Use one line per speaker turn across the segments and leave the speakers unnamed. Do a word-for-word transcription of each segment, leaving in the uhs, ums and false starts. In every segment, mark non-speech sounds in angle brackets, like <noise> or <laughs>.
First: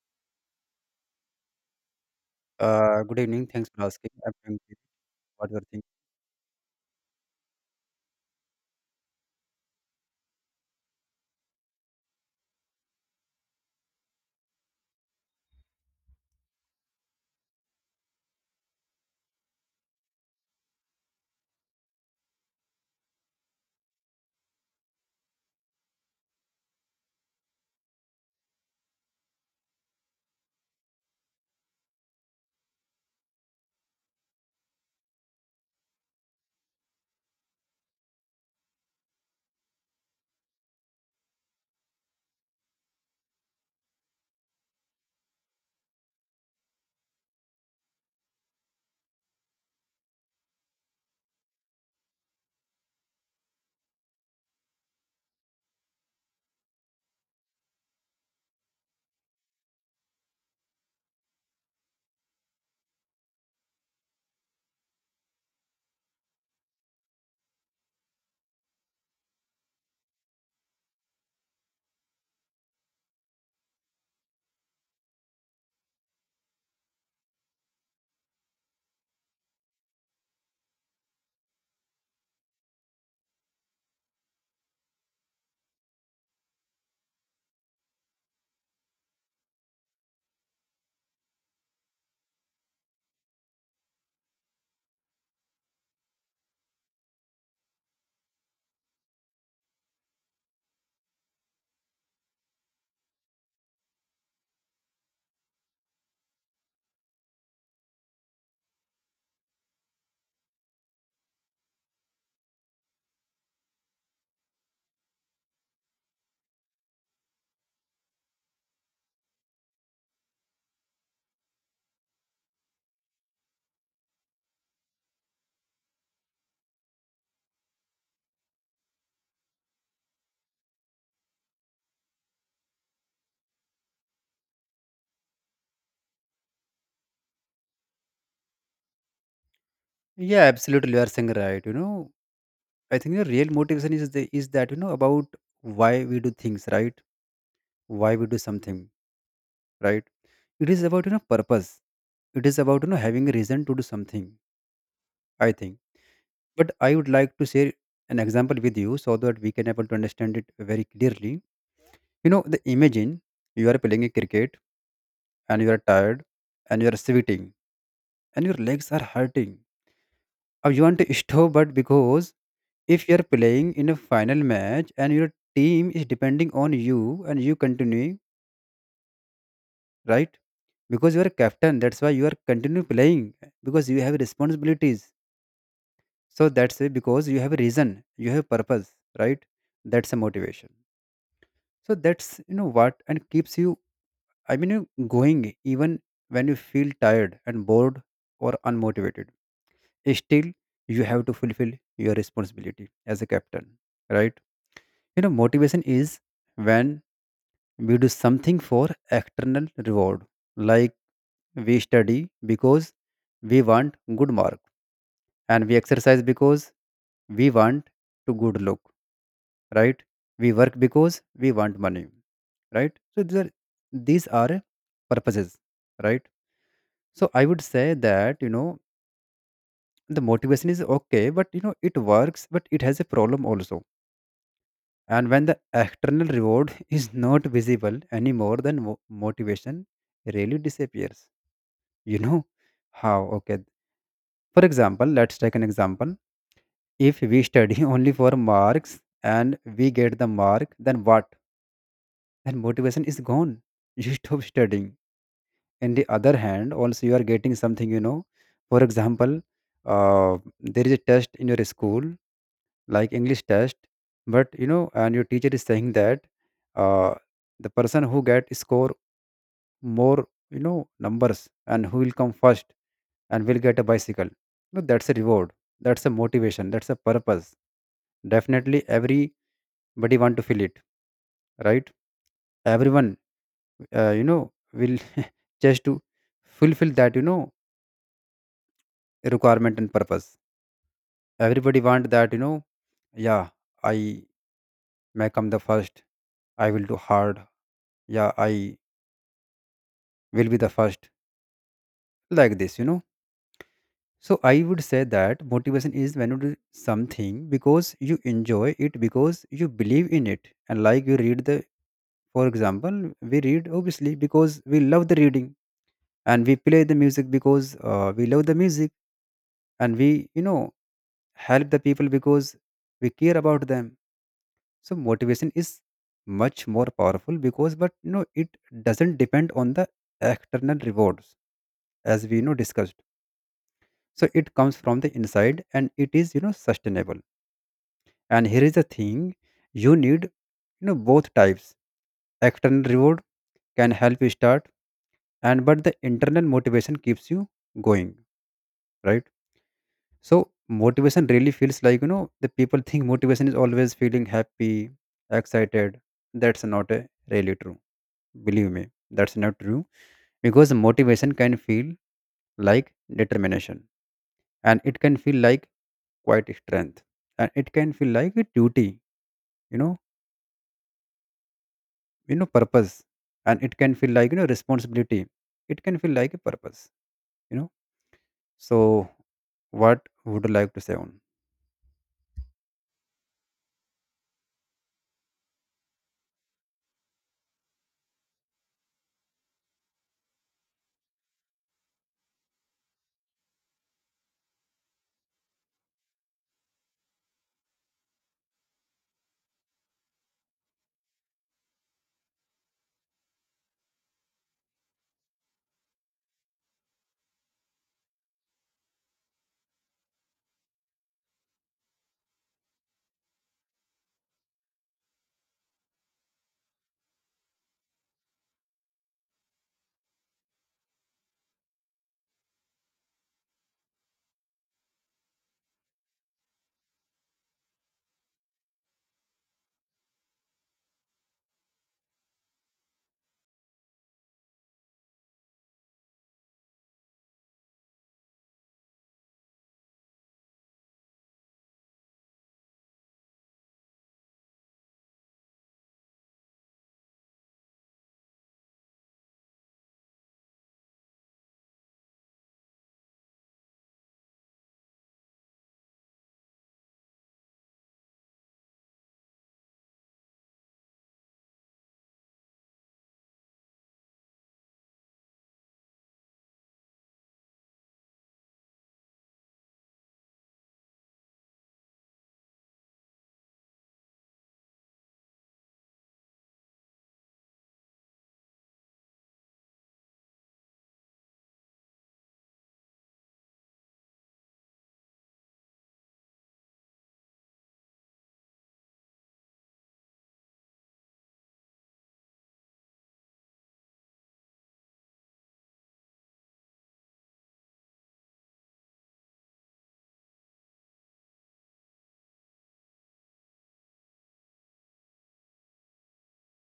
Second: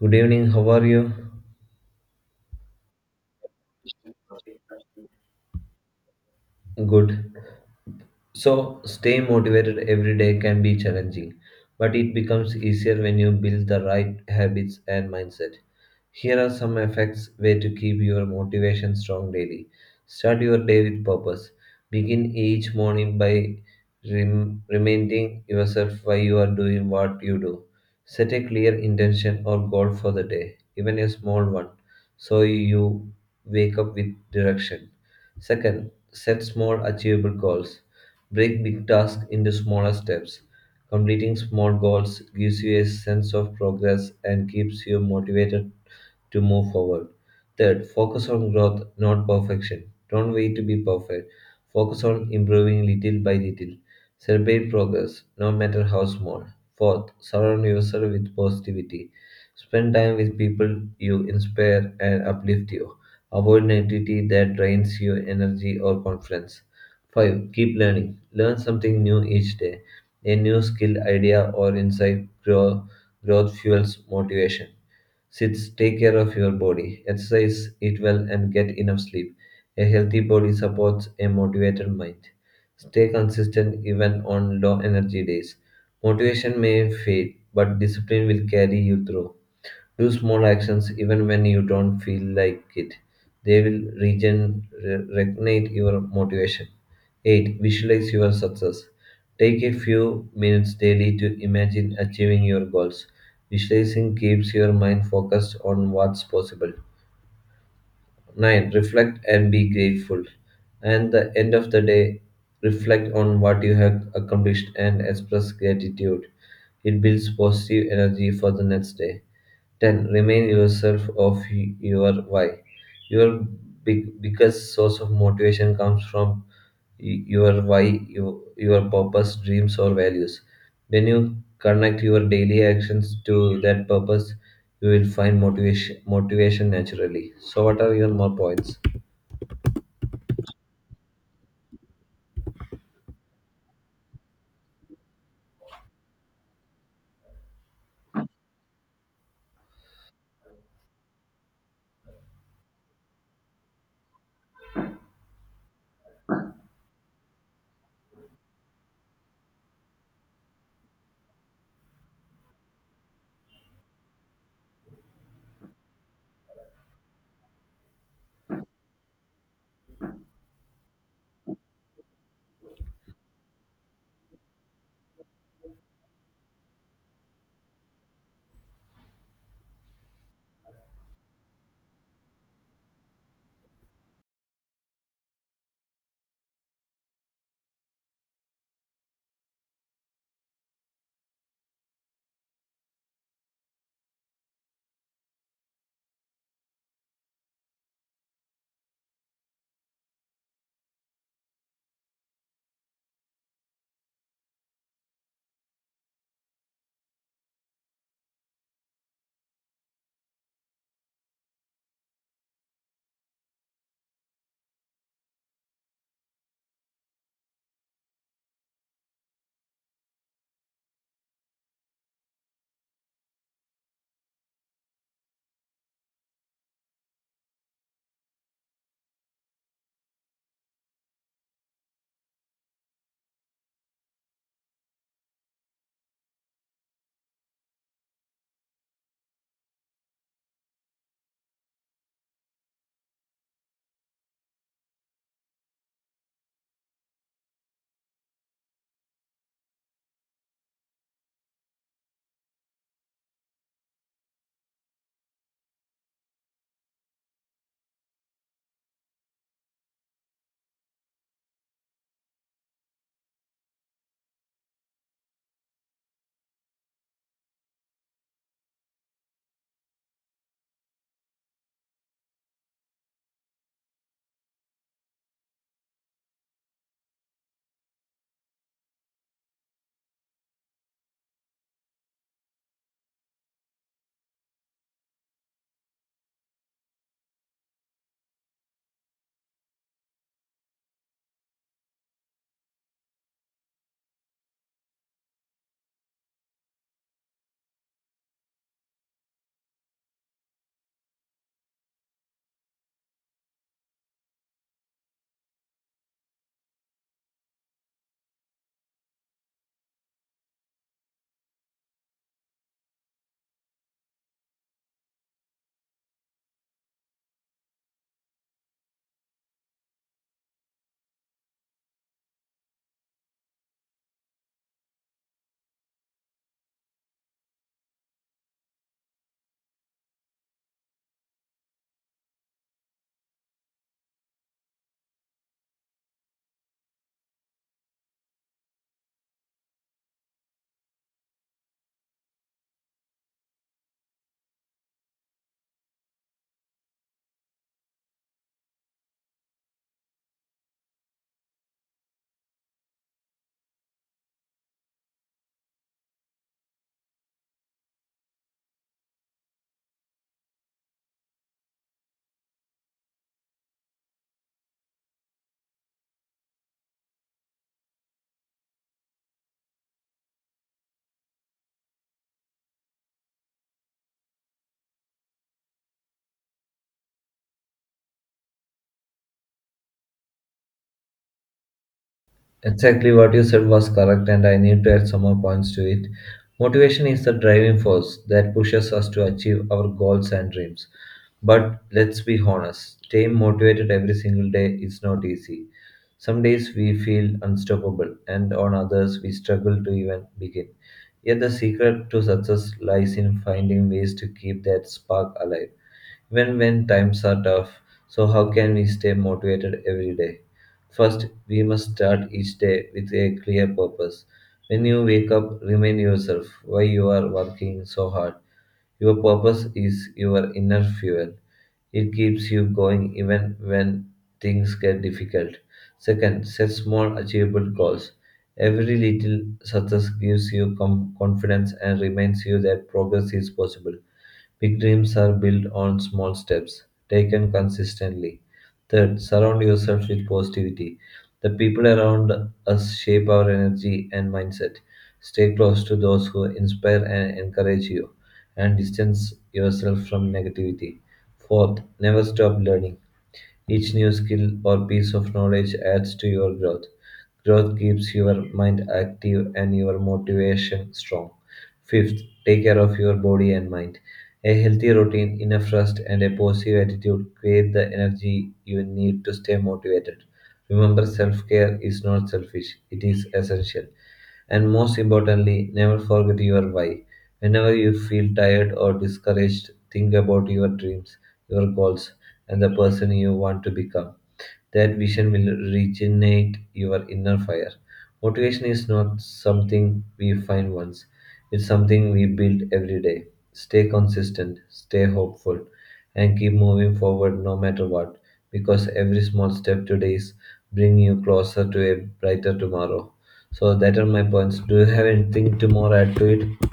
Good evening, how are you?
Uh, good evening. Thanks for asking. I'm doing great. What you are?
Good. So, stay motivated every day can be challenging, but it becomes easier when you build the right habits and mindset. Here are some effects way to keep your motivation strong daily. Start your day with purpose. Begin each morning by rem- reminding yourself why you are doing what you do. Set a clear intention or goal for the day, even a small one, so you wake up with direction. Second, set small achievable goals. Break big tasks into smaller steps. Completing small goals gives you a sense of progress and keeps you motivated to move forward. Third, focus on growth, not perfection. Don't wait to be perfect. Focus on improving little by little. Celebrate progress, no matter how small. Fourth, surround yourself with positivity. Spend time with people you inspire and uplift you. Avoid negativity that drains your energy or confidence. five. Keep learning. Learn something new each day. A new skill, idea, or insight grow, growth fuels motivation. Six. Take care of your body. Exercise, eat well, and get enough sleep. A healthy body supports a motivated mind. Stay consistent even on low energy days. Motivation may fade, but discipline will carry you through. Do small actions even when you don't feel like it. They will regen- re- reignite your motivation. eight. Visualize your success. Take a few minutes daily to imagine achieving your goals. Visualizing keeps your mind focused on what's possible. nine. Reflect and be grateful. And the end of the day, reflect on what you have accomplished and express gratitude. It builds positive energy for the next day. ten. Remain yourself of y- your why. Your big, biggest source of motivation comes from y- your why, your, your purpose, dreams, or values. When you connect your daily actions to that purpose, you will find motivation, motivation naturally. So, what are your more points?
Yeah, absolutely. You are saying right. You know, I think the real motivation is the is that you know about why we do things, right? Why we do something, right? It is about you know purpose. It is about you know having a reason to do something, I think. But I would like to share an example with you so that we can able to understand it very clearly. You know, the imagine you are playing a cricket and you are tired and you are sweating and your legs are hurting. Or you want to stop, but because if you're playing in a final match and your team is depending on you and you continue, right? Because you are captain, that's why you are continue playing because you have responsibilities. So that's it, because you have a reason, you have purpose, right? That's a motivation. So that's you know what and keeps you, I mean you going even when you feel tired and bored or unmotivated. Still you have to fulfill your responsibility as a captain, right? You know, motivation is when we do something for external reward, like we study because we want good mark, and we exercise because we want to good look, right? We work because we want money, right? So these are these are purposes, right? So I would say that you know the motivation is okay, but you know it works, but it has a problem also. And when the external reward is not visible anymore, then mo- motivation really disappears. You know how? Okay. For example, let's take an example. If we study <laughs> only for marks and we get the mark, then what? Then motivation is gone. <laughs> You stop studying. In the other hand, also you are getting something, you know. For example, uh, there is a test in your school like english test but you know and your teacher is saying that uh, the person who get score more you know numbers and who will come first and will get a bicycle. No, that's a reward, that's a motivation, that's a purpose. Definitely everybody want to feel it, right? Everyone uh, you know will <laughs> just to fulfill that you know requirement and purpose. Everybody want that, you know. Yeah, I may come the first, I will do hard. Yeah, I will be the first, like this, you know. So I would say that motivation is when you do something because you enjoy it, because you believe in it, and like you read the, for example, we read obviously because we love the reading, and we play the music because uh, we love the music, and we you know help the people because we care about them. So motivation is much more powerful because but you know it doesn't depend on the external rewards, as we you know discussed. So it comes from the inside and it is you know sustainable. And here is the thing, you need you know both types. External reward can help you start, and but the internal motivation keeps you going, right? So motivation really feels like you know the people think motivation is always feeling happy, excited. That's not uh, really true, believe me, that's not true. Because motivation can feel like determination, and it can feel like quite strength, and it can feel like a duty, you know, you know purpose, and it can feel like you know responsibility, it can feel like a purpose, you know. So what would you like to say on?
Exactly what you said was correct, and I need to add some more points to it. Motivation is the driving force that pushes us to achieve our goals and dreams. But let's be honest, staying motivated every single day is not easy. Some days we feel unstoppable, and on others we struggle to even begin. Yet the secret to success lies in finding ways to keep that spark alive. When when times are tough, so how can we stay motivated every day? First, we must start each day with a clear purpose. When you wake up, remind yourself why you are working so hard. Your purpose is your inner fuel. It keeps you going even when things get difficult. Second, set small achievable goals. Every little success gives you com- confidence and reminds you that progress is possible. Big dreams are built on small steps, taken consistently. Third, surround yourself with positivity. The people around us shape our energy and mindset. Stay close to those who inspire and encourage you, and distance yourself from negativity. Fourth, never stop learning. Each new skill or piece of knowledge adds to your growth. Growth keeps your mind active and your motivation strong. Fifth, take care of your body and mind. A healthy routine, enough rest, and a positive attitude create the energy you need to stay motivated. Remember, self care is not selfish, it is essential. And most importantly, never forget your why. Whenever you feel tired or discouraged, think about your dreams, your goals, and the person you want to become. That vision will regenerate your inner fire. Motivation is not something we find once, it's something we build every day. Stay consistent, stay hopeful, and keep moving forward no matter what, because every small step today is bringing you closer to a brighter tomorrow. So that are my points. Do you have anything to more add to it?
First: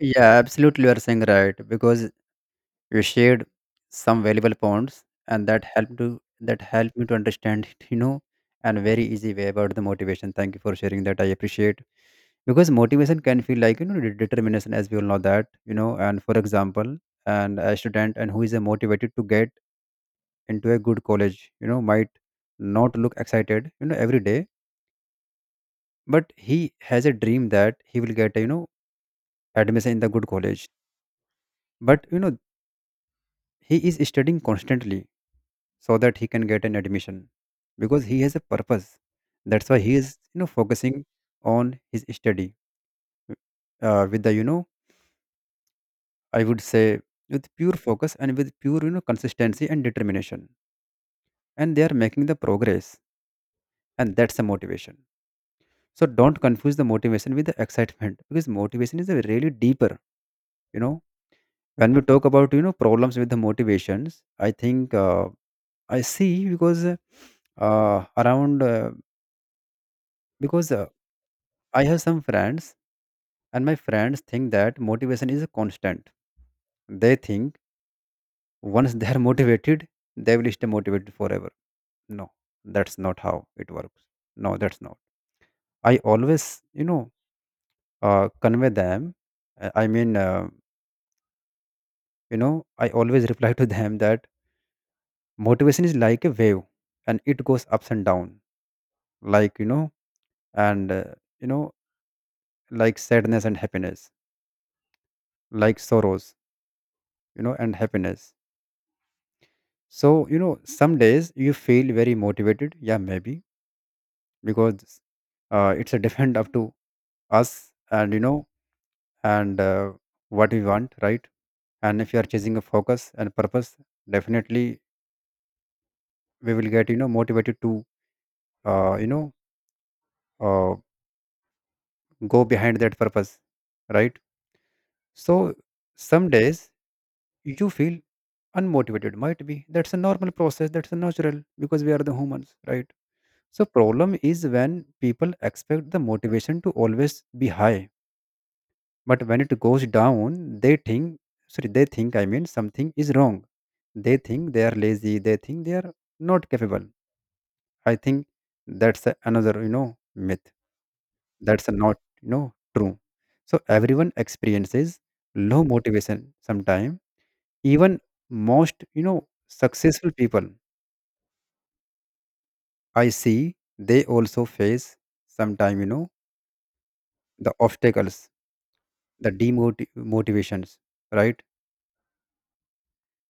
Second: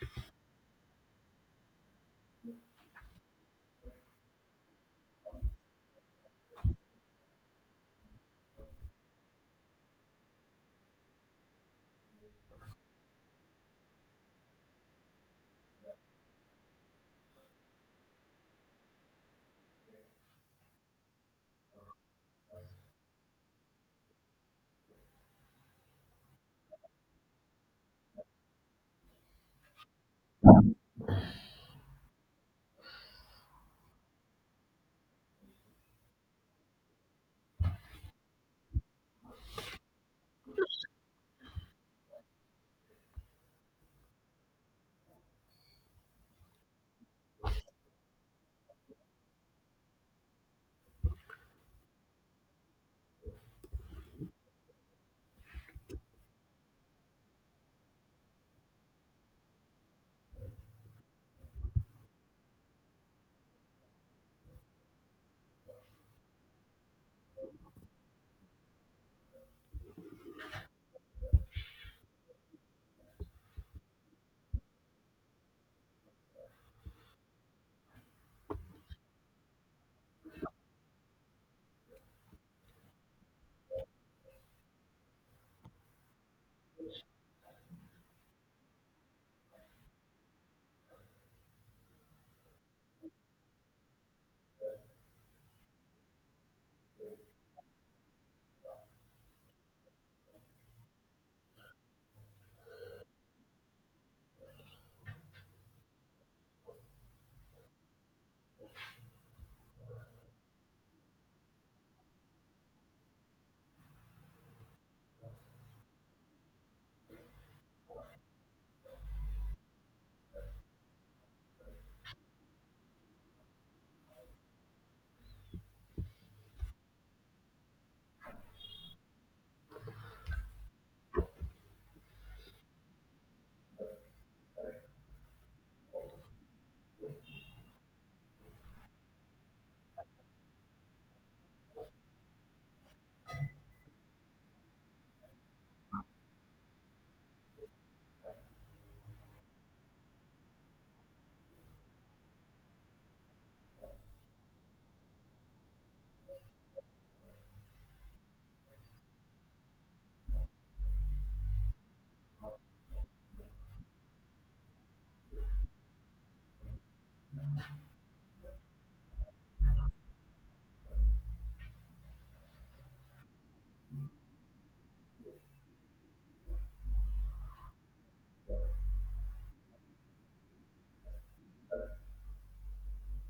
Yeah, absolutely, you are saying right because you shared some valuable points and that helped to that helped me to understand <laughs> it, you know, and very easy way about the motivation. Thank you for sharing that, I appreciate. Because motivation can feel like you know de- determination, as we all know that you know. And for example, and a student and who is uh, motivated to get into a good college, you know, might not look excited you know every day, but he has a dream that he will get a, you know, admission in the good college. But you know he is studying constantly so that he can get an admission, because he has a purpose. That's why he is you know focusing on his study, uh, with the you know, I would say, with pure focus and with pure you know consistency and determination, and they are making the progress, and that's the motivation. So don't confuse the motivation with the excitement, <laughs> because motivation is a really deeper, you know. When we talk about you know problems with the motivations, I think, uh, I see because uh, around uh, because uh, I have some friends. And my friends think that motivation is constant. They think once they are <laughs> motivated, they will stay motivated forever. No, that's not how it works. No, that's not. I always, you know, uh, convey them. uh, I mean, uh, you know, I always <laughs> reply to them that motivation is like a wave and it goes ups and down, like, you know, and, uh, you know, like sadness and happiness, like sorrows, you know, and happiness. So, you know, some days you feel very motivated. Yeah, maybe because uh, it's a depend up to us and you know and uh, what we want, right? And if you are chasing a focus and purpose, definitely we will get you know motivated to uh, you know uh, go behind that purpose, right? So some days you feel unmotivated, might be that's a normal process, that's a natural, because we are the humans, right? So problem is when people expect the motivation to always be high, but when it goes down they think, sorry, they think, I mean, something is wrong. They think they are lazy, they think they are not capable. I think that's a- another you know myth, that's a not you know true. So everyone experiences low motivation sometime. Even most you know successful people, I see, they also face sometime you know the obstacles, the demotivations, right?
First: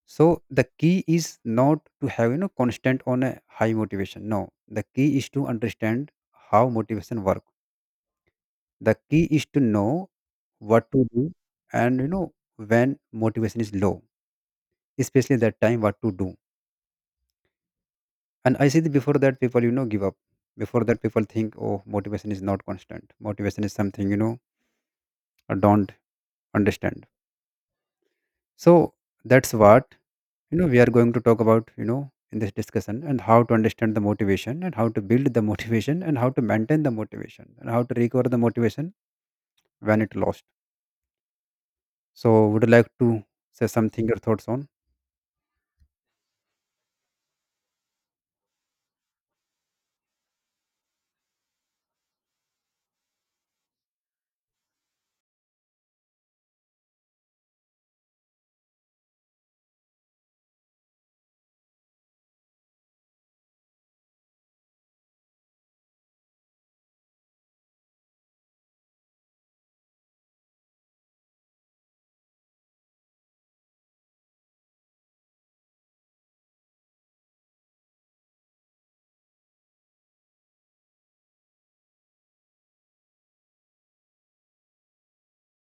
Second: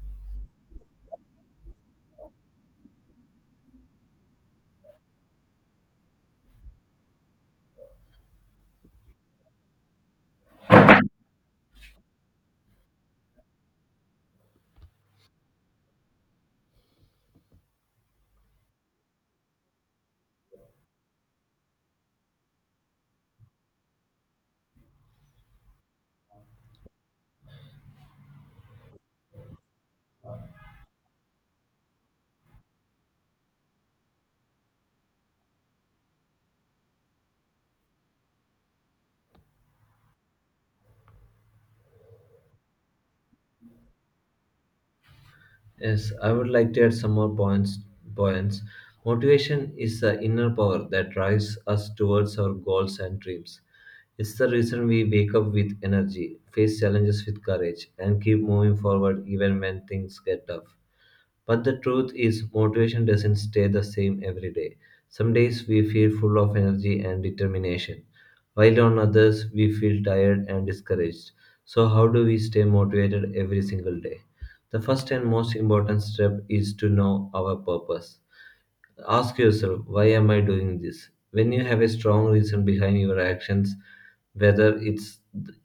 So the key is not to have you know constant on a high motivation. No, the key is to understand how motivation work. The key is to know what to do and you know when motivation is low, especially that time what to do. And I see that before that people you know give up. Before that people think, oh motivation is not constant, motivation is something you know I don't understand. So that's what you know we are going to talk about you know in this discussion, and how to understand the motivation, and how to build the motivation, and how to maintain the motivation, and how to recover the motivation when it lost. So would you like to say something, your thoughts on?
Yes, I would like to add some more points. Points. Motivation is the inner power that drives us towards our goals and dreams. It's the reason we wake up with energy, face challenges with courage, and keep moving forward even when things get tough. But the truth is, motivation doesn't stay the same every day. Some days we feel full of energy and determination, while on others we feel tired and discouraged. So, how do we stay motivated every single day? The first and most important step is to know our purpose. Ask yourself, why am I doing this? When you have a strong reason behind your actions, whether it's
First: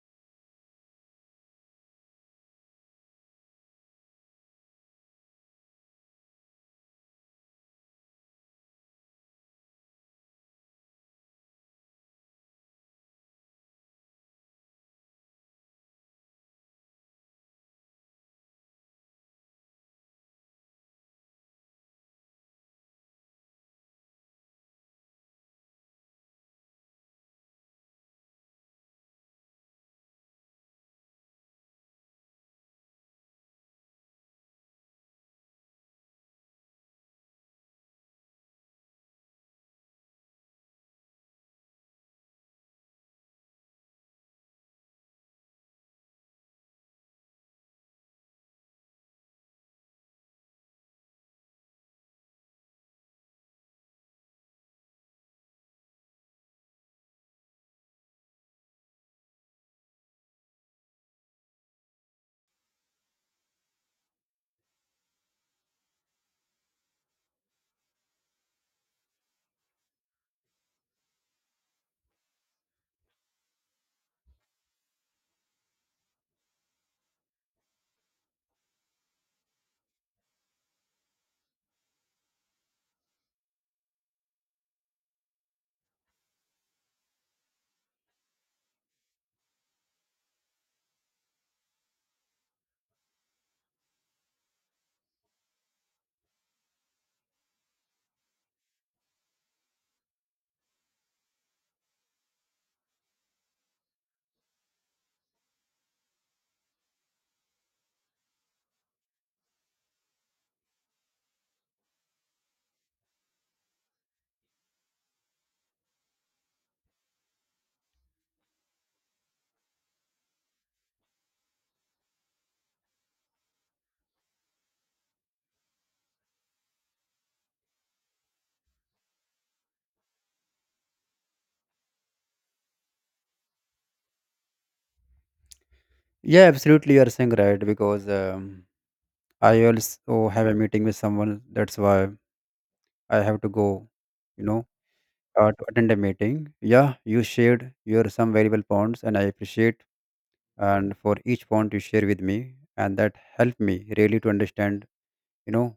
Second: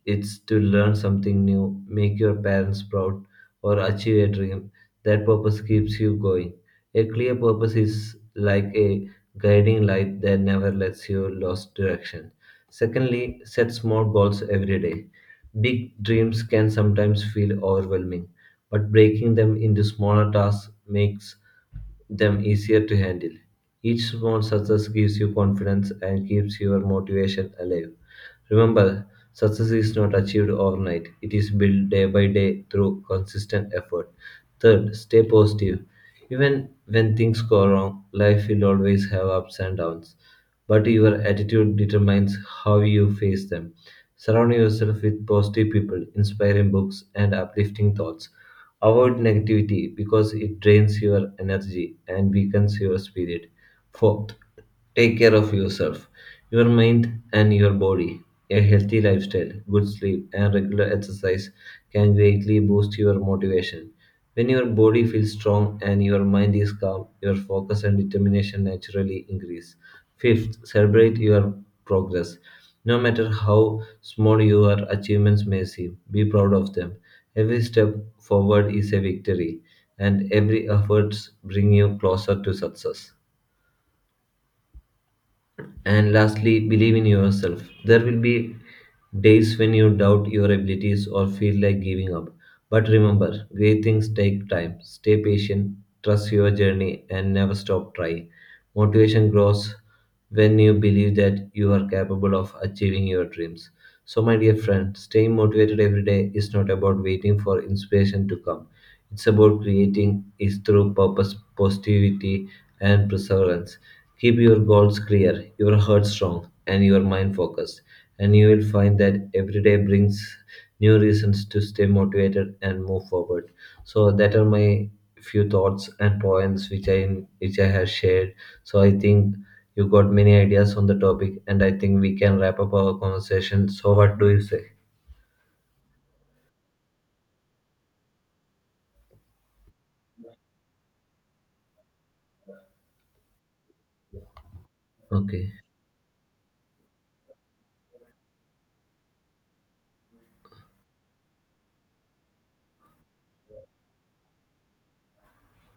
it's to learn something new, make your parents proud, or achieve a dream, that purpose keeps you going. A clear purpose is like a guiding light that never lets you lose direction. Secondly, set small goals every day. Big dreams can sometimes feel overwhelming, but breaking them into smaller tasks makes them easier to handle. Each small success gives you confidence and keeps your motivation alive. Remember, success is not achieved overnight, it is built day by day through consistent effort. Third, stay positive. Even when things go wrong, life will always have ups and downs, but your attitude determines how you face them. Surround yourself with positive people, inspiring books, and uplifting thoughts. Avoid negativity because it drains your energy and weakens your spirit. Fourth, take care of yourself, your mind, and your body. A healthy lifestyle, good sleep, and regular exercise can greatly boost your motivation. When your body feels strong and your mind is calm, your focus and determination naturally increase. Fifth, celebrate your progress. No matter how small your achievements may seem, be proud of them. Every step forward is a victory, and every effort brings you closer to success. And lastly, believe in yourself. There will be days when you doubt your abilities or feel like giving up. But remember, great things take time. Stay patient, trust your journey, and never stop trying. Motivation grows when you believe that you are capable of achieving your dreams. So, my dear friend, staying motivated every day is not about waiting for inspiration to come. It's about creating it through purpose, positivity, and perseverance. Keep your goals clear, your heart strong, and your mind focused, and you will find that every day brings new reasons to stay motivated and move forward. So that are my few thoughts and points which I which I have shared. So I think you got many ideas on the topic, and I think we can wrap up our conversation. So what do you say?
Yeah, absolutely, you are saying right because um, I also have a meeting with someone, that's why I have to go, you know,
Okay.
uh, to attend a meeting. Yeah, you shared your some valuable points and I appreciate, and for each point you share with me, and that helped me really to understand, you know,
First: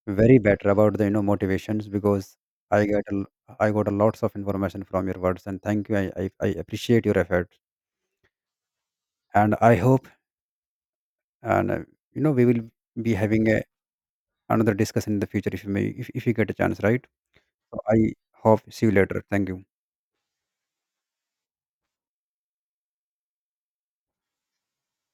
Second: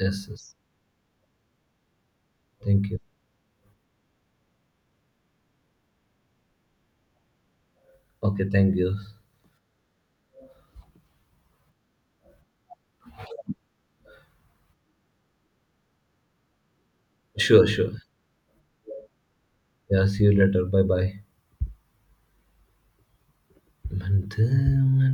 Yes.
very
Yes.
better about the you know motivations. Because I
Thank you.
get a l- I got a lots of information from your words, and thank you. I I, I appreciate your efforts,
Okay. Thank you.
and I hope, and uh, you know we will be having a, another discussion in the future, if you may, if, if you get a chance, right?
Sure.
So
Sure.
I hope see you later. Thank you.
Yeah. See you later. Bye. Bye.